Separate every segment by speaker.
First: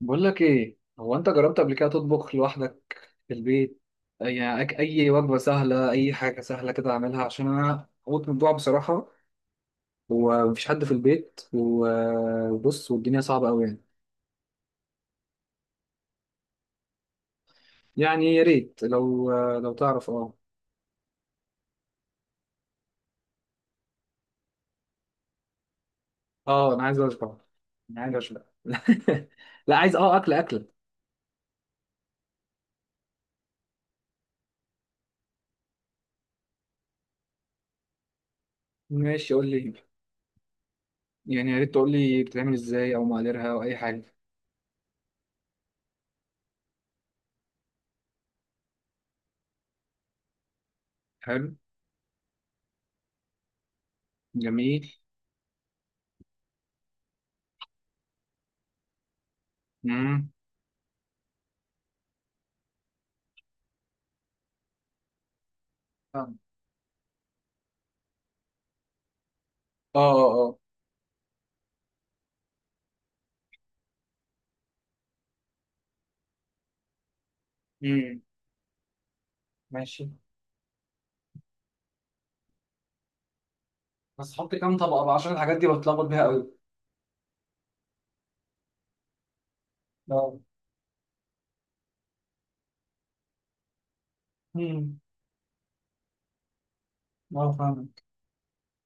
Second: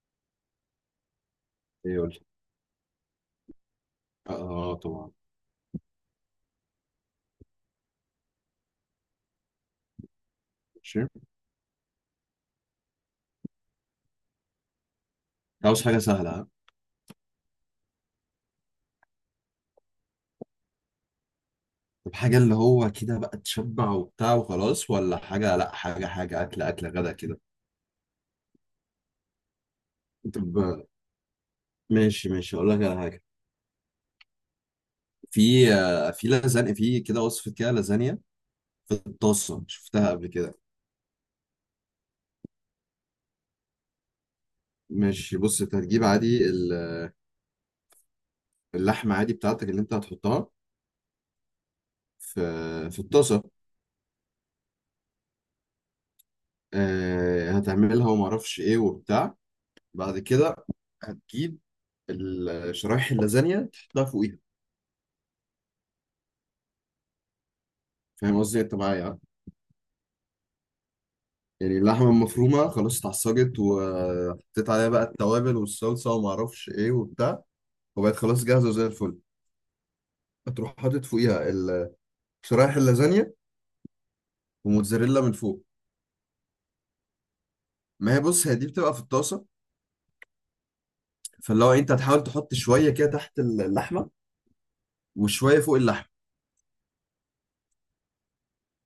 Speaker 1: بقول لك ايه، هو انت جربت قبل كده
Speaker 2: يقول لي.
Speaker 1: تطبخ لوحدك في البيت؟
Speaker 2: اه
Speaker 1: يعني
Speaker 2: آه،
Speaker 1: اي
Speaker 2: طبعا.
Speaker 1: وجبه سهله، اي حاجه سهله كده اعملها، عشان انا هموت من الجوع بصراحه. ومفيش حد في
Speaker 2: ماشي.
Speaker 1: البيت، وبص، والدنيا صعبه قوي يعني.
Speaker 2: عاوز حاجه سهله ها؟
Speaker 1: يعني يا ريت لو لو تعرف اه.
Speaker 2: طب، حاجه اللي هو كده بقى تشبع وبتاع وخلاص، ولا حاجه، لا حاجه حاجه، اكل
Speaker 1: اه انا
Speaker 2: اكل
Speaker 1: عايز
Speaker 2: غدا
Speaker 1: اشبع،
Speaker 2: كده.
Speaker 1: انا عايز اشبع لا عايز اكل اكله.
Speaker 2: طب، ماشي، ماشي، اقول لك على حاجه. في لازانيا، في كده وصفه كده لازانيا. في
Speaker 1: ماشي قول
Speaker 2: الطاسه،
Speaker 1: لي،
Speaker 2: شفتها قبل كده.
Speaker 1: يعني يا ريت تقول لي بتتعمل ازاي، او مقاديرها، او اي حاجه.
Speaker 2: ماشي، بص، انت هتجيب عادي اللحمه عادي بتاعتك اللي انت هتحطها
Speaker 1: حلو.
Speaker 2: في في الطاسه.
Speaker 1: جميل.
Speaker 2: هتعملها وما اعرفش ايه وبتاع بعد
Speaker 1: امم
Speaker 2: كده. هتجيب شرايح اللازانيا تحطها فوقيها.
Speaker 1: اه،
Speaker 2: فاهم قصدي انت معايا يعني؟
Speaker 1: اه، اه.
Speaker 2: يعني اللحمه المفرومه خلاص اتعصجت وحطيت عليها بقى التوابل والصلصه وما اعرفش ايه وبتاع، وبقت
Speaker 1: امم
Speaker 2: خلاص جاهزه زي الفل.
Speaker 1: ماشي.
Speaker 2: هتروح حاطط فوقيها شرايح اللازانيا
Speaker 1: بس حط كام طبقة بقى،
Speaker 2: وموتزاريلا
Speaker 1: عشان
Speaker 2: من
Speaker 1: الحاجات
Speaker 2: فوق.
Speaker 1: دي بتلخبط بيها قوي.
Speaker 2: ما هي بص، هي دي بتبقى في الطاسه،
Speaker 1: اه.
Speaker 2: فاللي هو انت هتحاول تحط شويه كده تحت اللحمه
Speaker 1: امم
Speaker 2: وشويه فوق اللحمه،
Speaker 1: اه فاهمك.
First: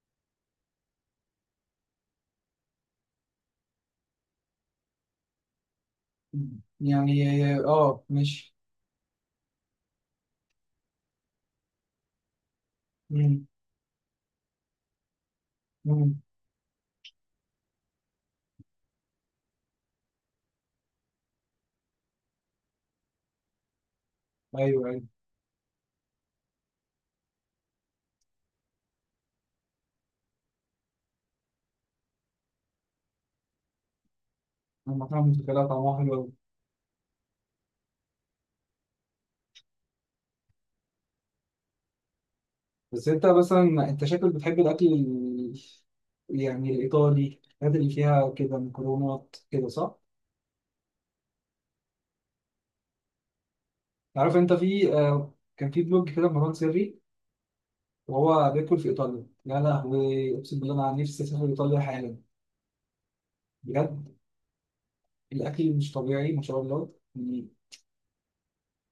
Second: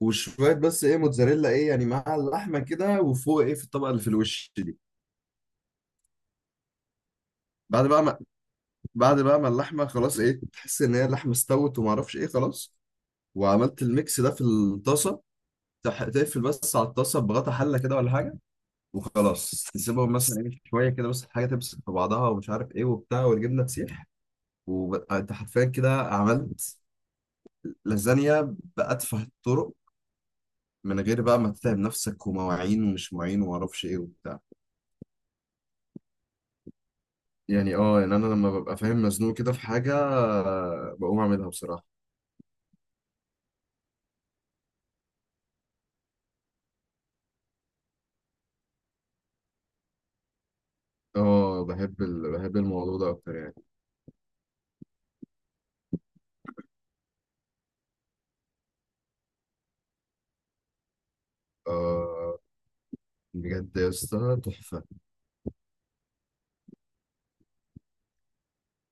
Speaker 2: وشويه بس ايه موتزاريلا ايه يعني مع اللحمه كده، وفوق ايه في الطبقه اللي في الوش دي.
Speaker 1: يعني
Speaker 2: بعد بقى
Speaker 1: اه
Speaker 2: ما
Speaker 1: ماشي.
Speaker 2: بعد بقى ما اللحمه خلاص ايه تحس ان هي اللحمه استوت وما اعرفش ايه خلاص،
Speaker 1: امم.
Speaker 2: وعملت الميكس ده في الطاسه،
Speaker 1: امم.
Speaker 2: تقفل بس على الطاسه بغطا حله كده ولا حاجه، وخلاص تسيبهم مثلا ايه شويه كده بس، الحاجه تمسك في بعضها ومش عارف ايه وبتاع، والجبنه تسيح،
Speaker 1: ايوه ايوه.
Speaker 2: وانت حرفيا كده عملت لازانيا بأتفه الطرق، من غير بقى ما تتعب نفسك ومواعين ومش مواعين ومعرفش ايه وبتاع.
Speaker 1: انا فاهم الفكره، طعمها حلو قوي.
Speaker 2: يعني يعني انا لما ببقى فاهم مزنوق كده في حاجه، بقوم اعملها بصراحه.
Speaker 1: بس انت مثلا، انت شكلك بتحب الاكل يعني الايطالي، الحاجات اللي فيها كده مكرونات كده، صح؟
Speaker 2: اه، بحب الموضوع ده اكتر يعني.
Speaker 1: عارف انت في آه، كان في بلوج كده مروان سري، وهو بياكل في ايطاليا. يا لهوي اقسم بالله انا نفسي اسافر ايطاليا حالا.
Speaker 2: اه، بجد يا
Speaker 1: بجد
Speaker 2: اسطى تحفه.
Speaker 1: الاكل مش طبيعي ما شاء الله يعني.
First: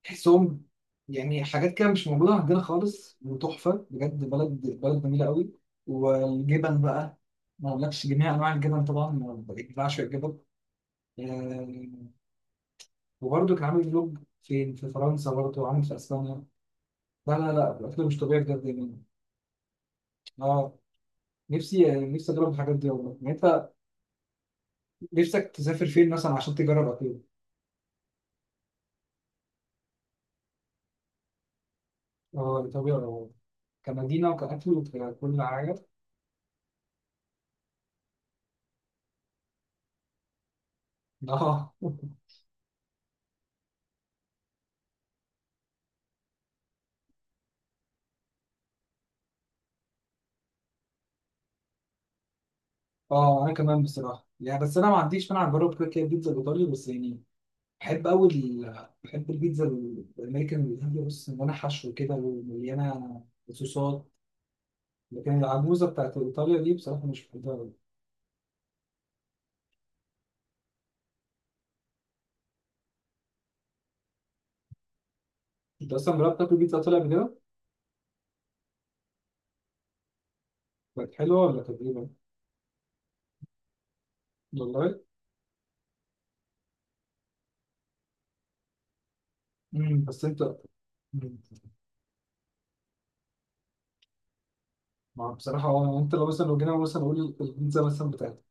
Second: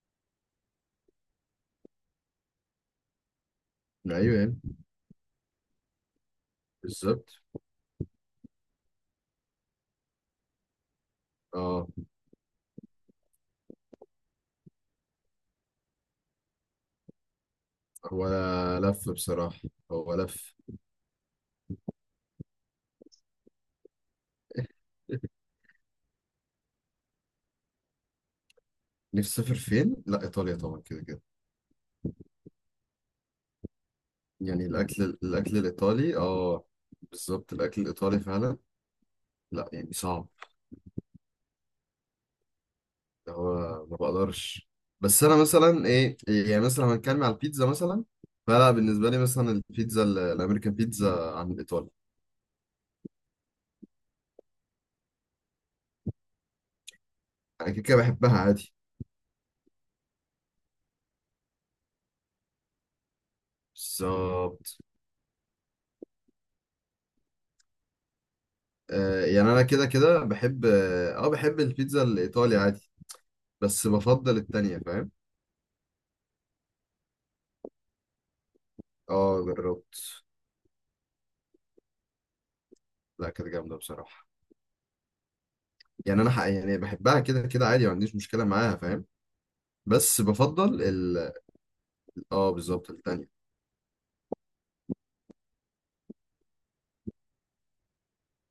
Speaker 1: تحسهم يعني حاجات كده مش موجودة عندنا خالص، وتحفة بجد.
Speaker 2: ايوه يعني.
Speaker 1: بلد بلد جميلة قوي. والجبن بقى،
Speaker 2: بالظبط.
Speaker 1: ما أقولكش. جميع أنواع الجبن طبعا، أنا بعشق الجبن. آه،
Speaker 2: اه،
Speaker 1: وبرضه كان عامل فلوج فين في فرنسا، برضه عامل في أسبانيا. لا لا لا الأكل مش
Speaker 2: هو
Speaker 1: طبيعي بجد يعني.
Speaker 2: لف بصراحة. هو لف.
Speaker 1: أه نفسي نفسي أجرب الحاجات دي والله. يعني أنت نفسك تسافر فين مثلا عشان تجرب أكل؟
Speaker 2: نفسي اسافر فين؟ لا، ايطاليا طبعا، كده كده.
Speaker 1: أه طبيعي. كمدينة
Speaker 2: يعني
Speaker 1: وكأكل
Speaker 2: الاكل
Speaker 1: وككل
Speaker 2: الاكل
Speaker 1: حاجة.
Speaker 2: الايطالي اه. بالظبط، الاكل الايطالي فعلا. لا يعني صعب،
Speaker 1: أه
Speaker 2: اللي هو ما بقدرش. بس انا مثلا ايه، يعني مثلا لو هنتكلم على البيتزا مثلا، فلا بالنسبة لي مثلا البيتزا الامريكان بيتزا عن الايطالي.
Speaker 1: اه انا كمان بصراحه يعني، بس انا ما عنديش مانع اجرب كده كده البيتزا الايطالي، بس يعني
Speaker 2: انا كده كده
Speaker 1: بحب قوي
Speaker 2: بحبها عادي.
Speaker 1: بحب البيتزا الامريكان الهندي، بص، مليانه حشو كده ومليانه صوصات.
Speaker 2: بالظبط.
Speaker 1: لكن العجوزه بتاعت ايطاليا دي بصراحه مش بحبها قوي.
Speaker 2: آه يعني انا كده كده بحب اه آه، بحب البيتزا الايطالي عادي، بس بفضل التانية فاهم.
Speaker 1: انت اصلا جربت تاكل بيتزا ايطالي قبل كده؟
Speaker 2: اه جربت.
Speaker 1: كانت حلوه ولا كانت ايه؟
Speaker 2: لا كانت جامدة بصراحة.
Speaker 1: والله.
Speaker 2: يعني أنا حق يعني بحبها كده كده عادي، ما عنديش مشكلة معاها فاهم. بس
Speaker 1: بس انت.
Speaker 2: بفضل ال
Speaker 1: مم.
Speaker 2: اه بالظبط التانية.
Speaker 1: ما بصراحه هو انت لو مثلا، لو جينا مثلا نقول البيتزا مثلا بتاعت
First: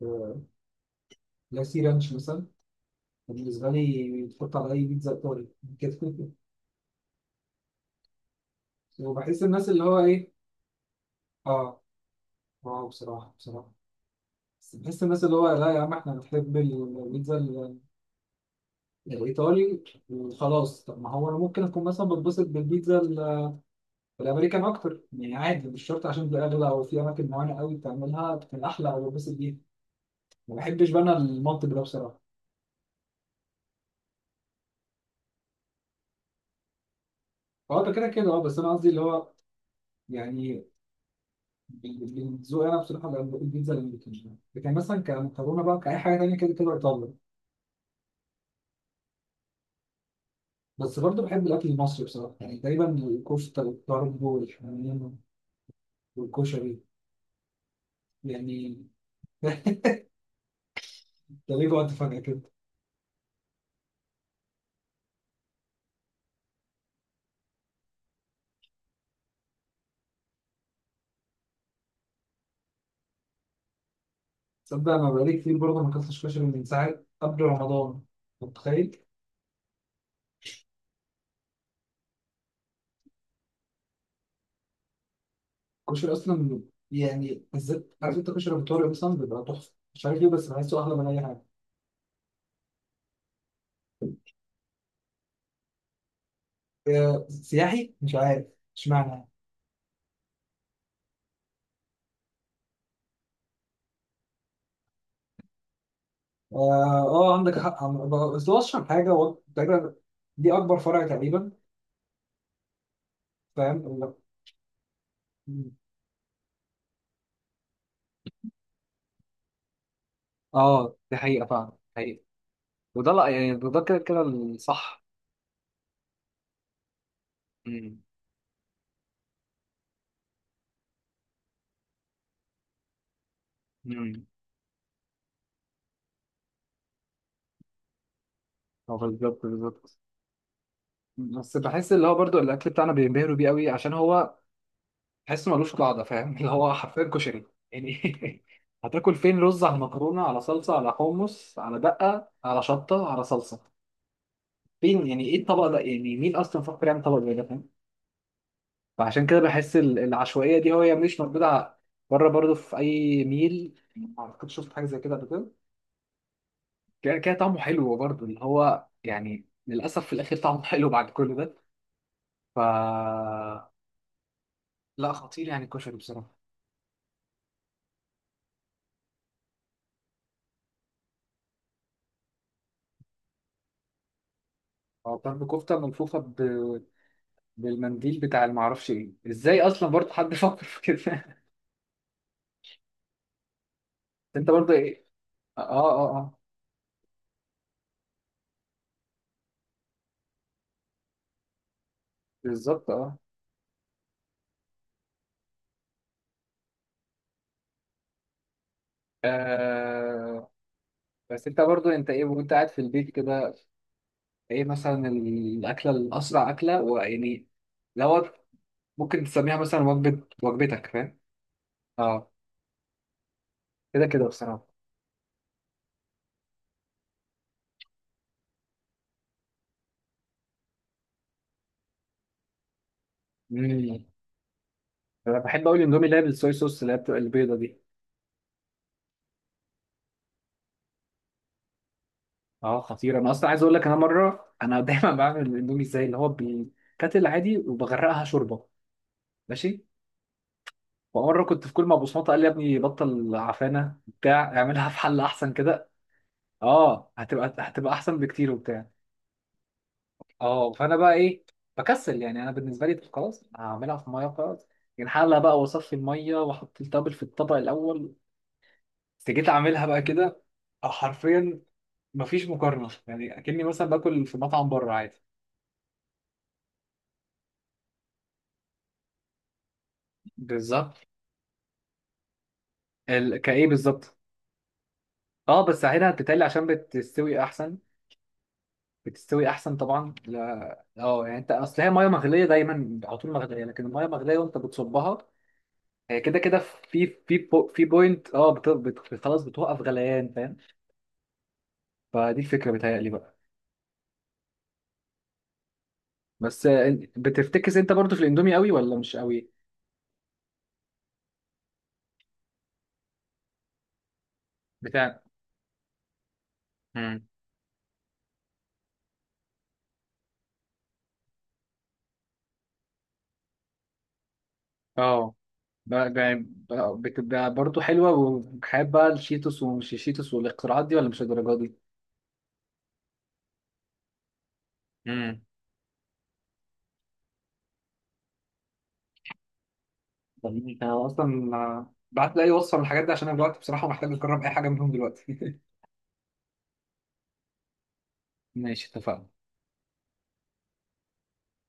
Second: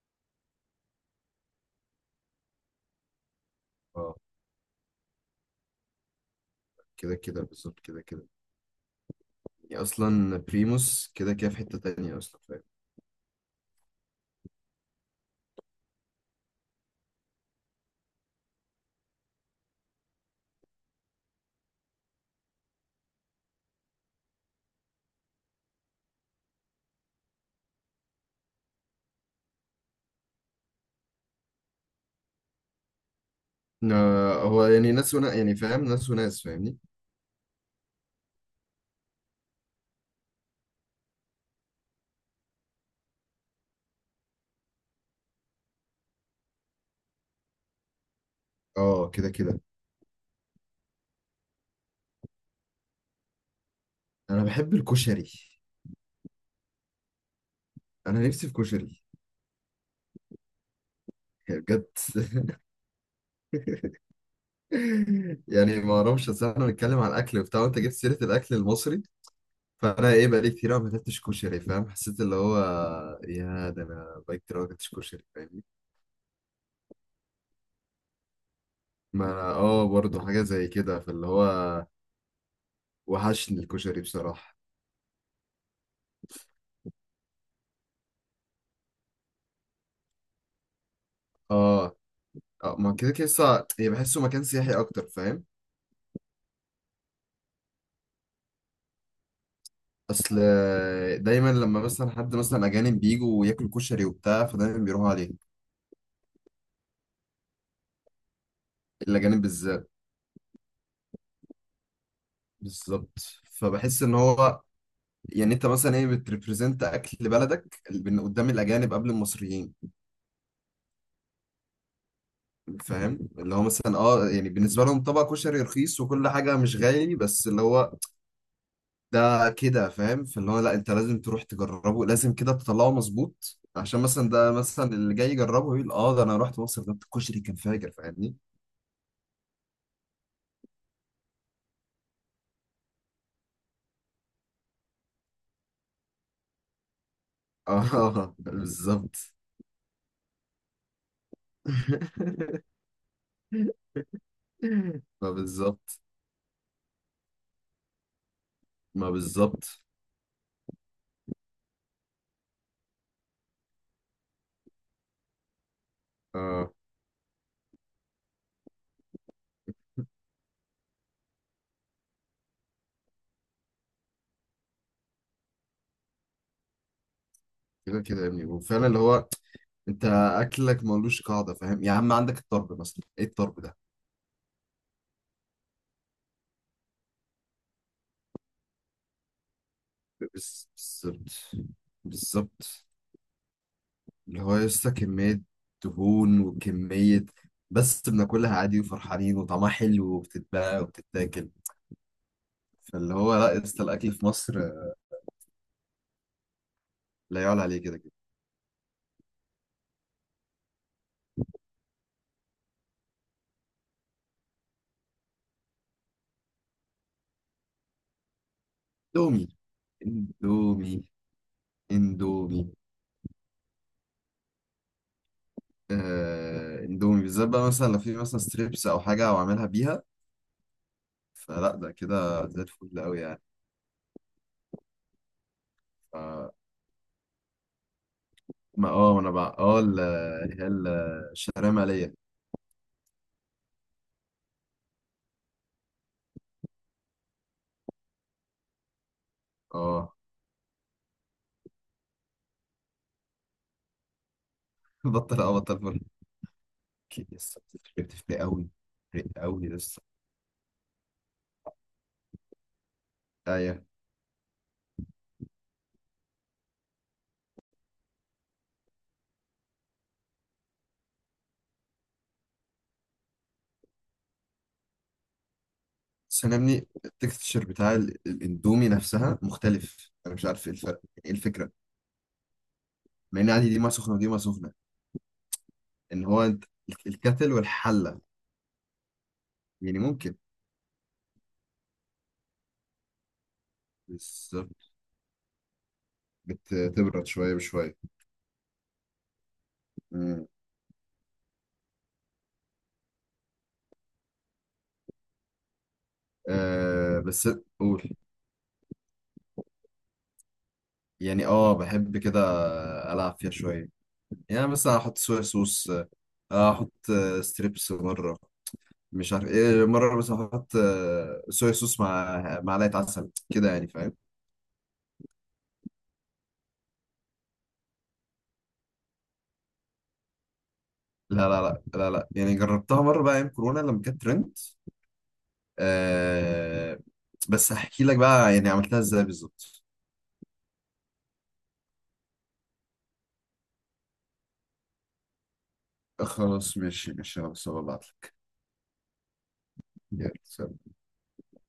Speaker 1: لاسي رانش مثلا، بالنسبه
Speaker 2: اه،
Speaker 1: لي تحط على اي بيتزا ايطالي كده
Speaker 2: كده كده بالظبط كده كده.
Speaker 1: وبحس الناس اللي
Speaker 2: يعني
Speaker 1: هو ايه،
Speaker 2: أصلا بريموس كده كده في حتة
Speaker 1: اه،
Speaker 2: تانية أصلا فاهم.
Speaker 1: واو بصراحة بصراحة. بس بحس الناس اللي هو لا يا عم احنا بنحب البيتزا الإيطالي وخلاص. طب ما هو أنا ممكن أكون مثلا بتبسط بالبيتزا الأمريكان أكتر يعني عادي. مش شرط عشان دي أغلى، أو في أماكن معينة قوي بتعملها بتكون أحلى، أو بتبسط بيها. ما بحبش بقى أنا المنطق ده بصراحة.
Speaker 2: هو يعني ناس ونا يعني فاهم ناس وناس فاهمني.
Speaker 1: هو ده كده كده أه. بس أنا قصدي اللي هو يعني ذوقي أنا بصراحة بقى بقول البيتزا الأمريكان، لكن مثلا كمكرونة بقى، كأي حاجة تانية كده كده إيطالي.
Speaker 2: اه كده كده.
Speaker 1: بس برضه بحب الأكل المصري بصراحة. يعني تقريبا الكفتة والطرب
Speaker 2: أنا بحب
Speaker 1: والحمام،
Speaker 2: الكشري.
Speaker 1: والكشري
Speaker 2: أنا نفسي في
Speaker 1: يعني
Speaker 2: كشري.
Speaker 1: ده
Speaker 2: يعني
Speaker 1: ليه
Speaker 2: بجد.
Speaker 1: جوعت فجأة كده؟
Speaker 2: يعني ما اعرفش، اصل احنا بنتكلم عن الاكل وبتاع وانت جبت سيره الاكل المصري، فانا ايه بقالي كتير قوي ما اكلتش كشري فاهم، حسيت اللي هو، يا ده انا بقالي كتير قوي ما اكلتش
Speaker 1: تصدق أنا
Speaker 2: كشري
Speaker 1: بقالي كتير
Speaker 2: فاهمني.
Speaker 1: برضه ما أكلتش كشري من ساعة قبل رمضان؟ أنت متخيل؟
Speaker 2: ما أنا برضه حاجه زي كده فاللي هو وحشني الكشري بصراحه.
Speaker 1: الكشري أصلا يعني بالذات، عارف أنت كشري أبو طارق مثلا بيبقى تحفة، مش عارف ليه، بس بحسه أحلى من أي حاجة.
Speaker 2: اه، اه، ما كده كده هي بحسه مكان سياحي اكتر فاهم.
Speaker 1: آه، سياحي مش عارف، اشمعنى؟
Speaker 2: اصل دايما لما مثلا حد مثلا اجانب بيجوا وياكلوا كشري وبتاع، فدايما بيروحوا عليه.
Speaker 1: آه, آه عندك حق. بس هو أشهر حاجة هو
Speaker 2: الاجانب بالذات.
Speaker 1: تقريبا، دي أكبر فرع تقريبا.
Speaker 2: بالظبط.
Speaker 1: فاهم
Speaker 2: فبحس ان هو، يعني انت
Speaker 1: مم.
Speaker 2: مثلا ايه بتريبريزنت اكل بلدك قدام الاجانب قبل المصريين.
Speaker 1: اه دي حقيقة فعلا، حقيقة. وده
Speaker 2: فاهم
Speaker 1: لا يعني،
Speaker 2: اللي هو
Speaker 1: ده
Speaker 2: مثلا
Speaker 1: كده كده
Speaker 2: يعني بالنسبه لهم
Speaker 1: الصح.
Speaker 2: طبق كشري رخيص وكل حاجه مش غالي، بس اللي هو
Speaker 1: امم.
Speaker 2: ده كده فاهم، فاللي هو لا، انت لازم تروح تجربه، لازم كده تطلعه مظبوط، عشان
Speaker 1: امم.
Speaker 2: مثلا ده مثلا اللي جاي يجربه يقول اه ده انا رحت مصر، ده الكشري كان فاجر فاهمني.
Speaker 1: هو بالظبط بالظبط. بس بحس اللي هو برضو الاكل بتاعنا بينبهروا بيه قوي عشان هو، تحس ملوش قاعده، فاهم اللي هو حرفيا كشري
Speaker 2: اه
Speaker 1: يعني هتاكل
Speaker 2: بالظبط.
Speaker 1: فين رز على مكرونه على صلصه على حمص على دقه على شطه على صلصه؟ فين يعني؟
Speaker 2: ما
Speaker 1: ايه الطبق ده
Speaker 2: بالظبط،
Speaker 1: يعني؟ مين اصلا فكر يعمل طبق زي ده، فاهم؟
Speaker 2: ما
Speaker 1: فعشان كده بحس
Speaker 2: بالظبط.
Speaker 1: العشوائيه دي، هي مش موجوده بره برضو. في اي ميل ما اعتقدش شفت حاجه زي كده قبل كده.
Speaker 2: اه
Speaker 1: كده كده طعمه حلو برضو، اللي هو يعني للاسف في الاخر طعمه حلو بعد كل ده. ف لا خطير يعني الكشري بصراحه.
Speaker 2: كده كده يا ابني، وفعلا اللي هو انت اكلك ملوش قاعده فاهم، يا عم عندك الطرب مثلا، ايه الطرب ده.
Speaker 1: هو طرب كفتة ملفوفة ب... بالمنديل بتاع، المعرفش ايه ازاي اصلا برضه حد فكر
Speaker 2: بس-
Speaker 1: في كده
Speaker 2: بالظبط، بالظبط، اللي
Speaker 1: انت
Speaker 2: هو
Speaker 1: برضه
Speaker 2: لسه
Speaker 1: ايه،
Speaker 2: كمية
Speaker 1: اه اه اه اه.
Speaker 2: دهون وكمية، بس بناكلها عادي وفرحانين وطعمها حلو وبتتباع وبتتاكل.
Speaker 1: بالظبط
Speaker 2: فاللي
Speaker 1: اه.
Speaker 2: هو لا يا اسطى، الأكل في مصر لا يعلى عليه كده كده.
Speaker 1: آه، بس انت برضو انت ايه وانت قاعد في البيت كده، ايه مثلا الاكله الاسرع، اكله ويعني لو ممكن
Speaker 2: اندومي،
Speaker 1: تسميها مثلا وجبه، وجبتك
Speaker 2: اندومي،
Speaker 1: فاهم. اه
Speaker 2: اندومي.
Speaker 1: كده كده بصراحه.
Speaker 2: اندومي بالذات بقى مثلا لو في مثلا ستريبس أو حاجة أو أعملها بيها، فلا ده كده زي الفل أوي يعني.
Speaker 1: مم. انا بحب اقول اندومي، اللي هي بالصويا
Speaker 2: ف-
Speaker 1: صوص، اللي هي بتبقى البيضه دي.
Speaker 2: ما أنا بقى اللي هي الشعرية مالية.
Speaker 1: اه خطير، انا اصلا عايز اقول لك، انا مره انا دايما بعمل الاندومي ازاي، اللي هو بيتكتل عادي وبغرقها شوربه ماشي.
Speaker 2: اه
Speaker 1: ومره كنت في، كل ما بصمته قال لي يا ابني بطل عفانه بتاع، اعملها في حله
Speaker 2: بطل
Speaker 1: احسن
Speaker 2: اه بطل
Speaker 1: كده.
Speaker 2: فرق.
Speaker 1: اه هتبقى،
Speaker 2: يس،
Speaker 1: هتبقى
Speaker 2: فرقت
Speaker 1: احسن
Speaker 2: في
Speaker 1: بكتير
Speaker 2: أوي.
Speaker 1: وبتاع.
Speaker 2: فرقت أوي لسه.
Speaker 1: اه فانا بقى ايه، بكسل يعني. انا بالنسبه لي طب خلاص هعملها في ميه خلاص يعني، حله بقى واصفي الميه واحط التابل في الطبق الاول. بس جيت اعملها بقى كده، حرفيا مفيش مقارنه، يعني اكني مثلا باكل في مطعم بره عادي.
Speaker 2: بس انا يا ابني التكستشر بتاع الاندومي نفسها مختلف، انا مش عارف ايه
Speaker 1: بالظبط.
Speaker 2: الفرق ايه الفكره،
Speaker 1: ال...
Speaker 2: مع ان
Speaker 1: كايه
Speaker 2: عادي دي ميه سخنه
Speaker 1: بالظبط.
Speaker 2: ودي ميه سخنه.
Speaker 1: اه بس هنا
Speaker 2: ان هو
Speaker 1: بتتقلي
Speaker 2: انت
Speaker 1: عشان بتستوي
Speaker 2: الكتل
Speaker 1: احسن.
Speaker 2: والحله،
Speaker 1: بتستوي احسن
Speaker 2: يعني
Speaker 1: طبعا،
Speaker 2: ممكن
Speaker 1: لا اه يعني انت، اصل هي ميه مغليه دايما، على طول مغليه، لكن الميه مغليه
Speaker 2: بس
Speaker 1: وانت بتصبها، كده كده في
Speaker 2: بتبرد شويه
Speaker 1: بو... في
Speaker 2: بشويه.
Speaker 1: بوينت اه خلاص بتوقف غليان،
Speaker 2: مم.
Speaker 1: فاهم. فدي الفكره بتهيألي بقى. بس
Speaker 2: بس
Speaker 1: بتفتكس انت
Speaker 2: قول.
Speaker 1: برضو في الاندومي قوي ولا مش قوي؟
Speaker 2: يعني بحب كده العب فيها شويه، يعني بس احط
Speaker 1: بتاع.
Speaker 2: صويا صوص. احط
Speaker 1: مم.
Speaker 2: ستريبس مره، مش عارف ايه مره، بس احط صويا صوص مع معلقه عسل كده يعني فاهم.
Speaker 1: اه بتبقى برضو حلوه، وحابه الشيتوس ومش الشيتوس والاختراعات دي، ولا مش
Speaker 2: لا، لا،
Speaker 1: الدرجه
Speaker 2: لا، لا، لا، يعني جربتها مرة بقى أيام كورونا لما كانت ترند.
Speaker 1: دي؟
Speaker 2: آه بس هحكي لك بقى يعني عملتها ازاي بالظبط.
Speaker 1: جميل. انا اصلا بعت لي اي وصفه من الحاجات دي، عشان انا دلوقتي بصراحه محتاج اجرب اي حاجه منهم دلوقتي
Speaker 2: خلاص، ماشي، ماشي، خلاص هبعت لك.
Speaker 1: ماشي اتفقنا.
Speaker 2: يلا سلام.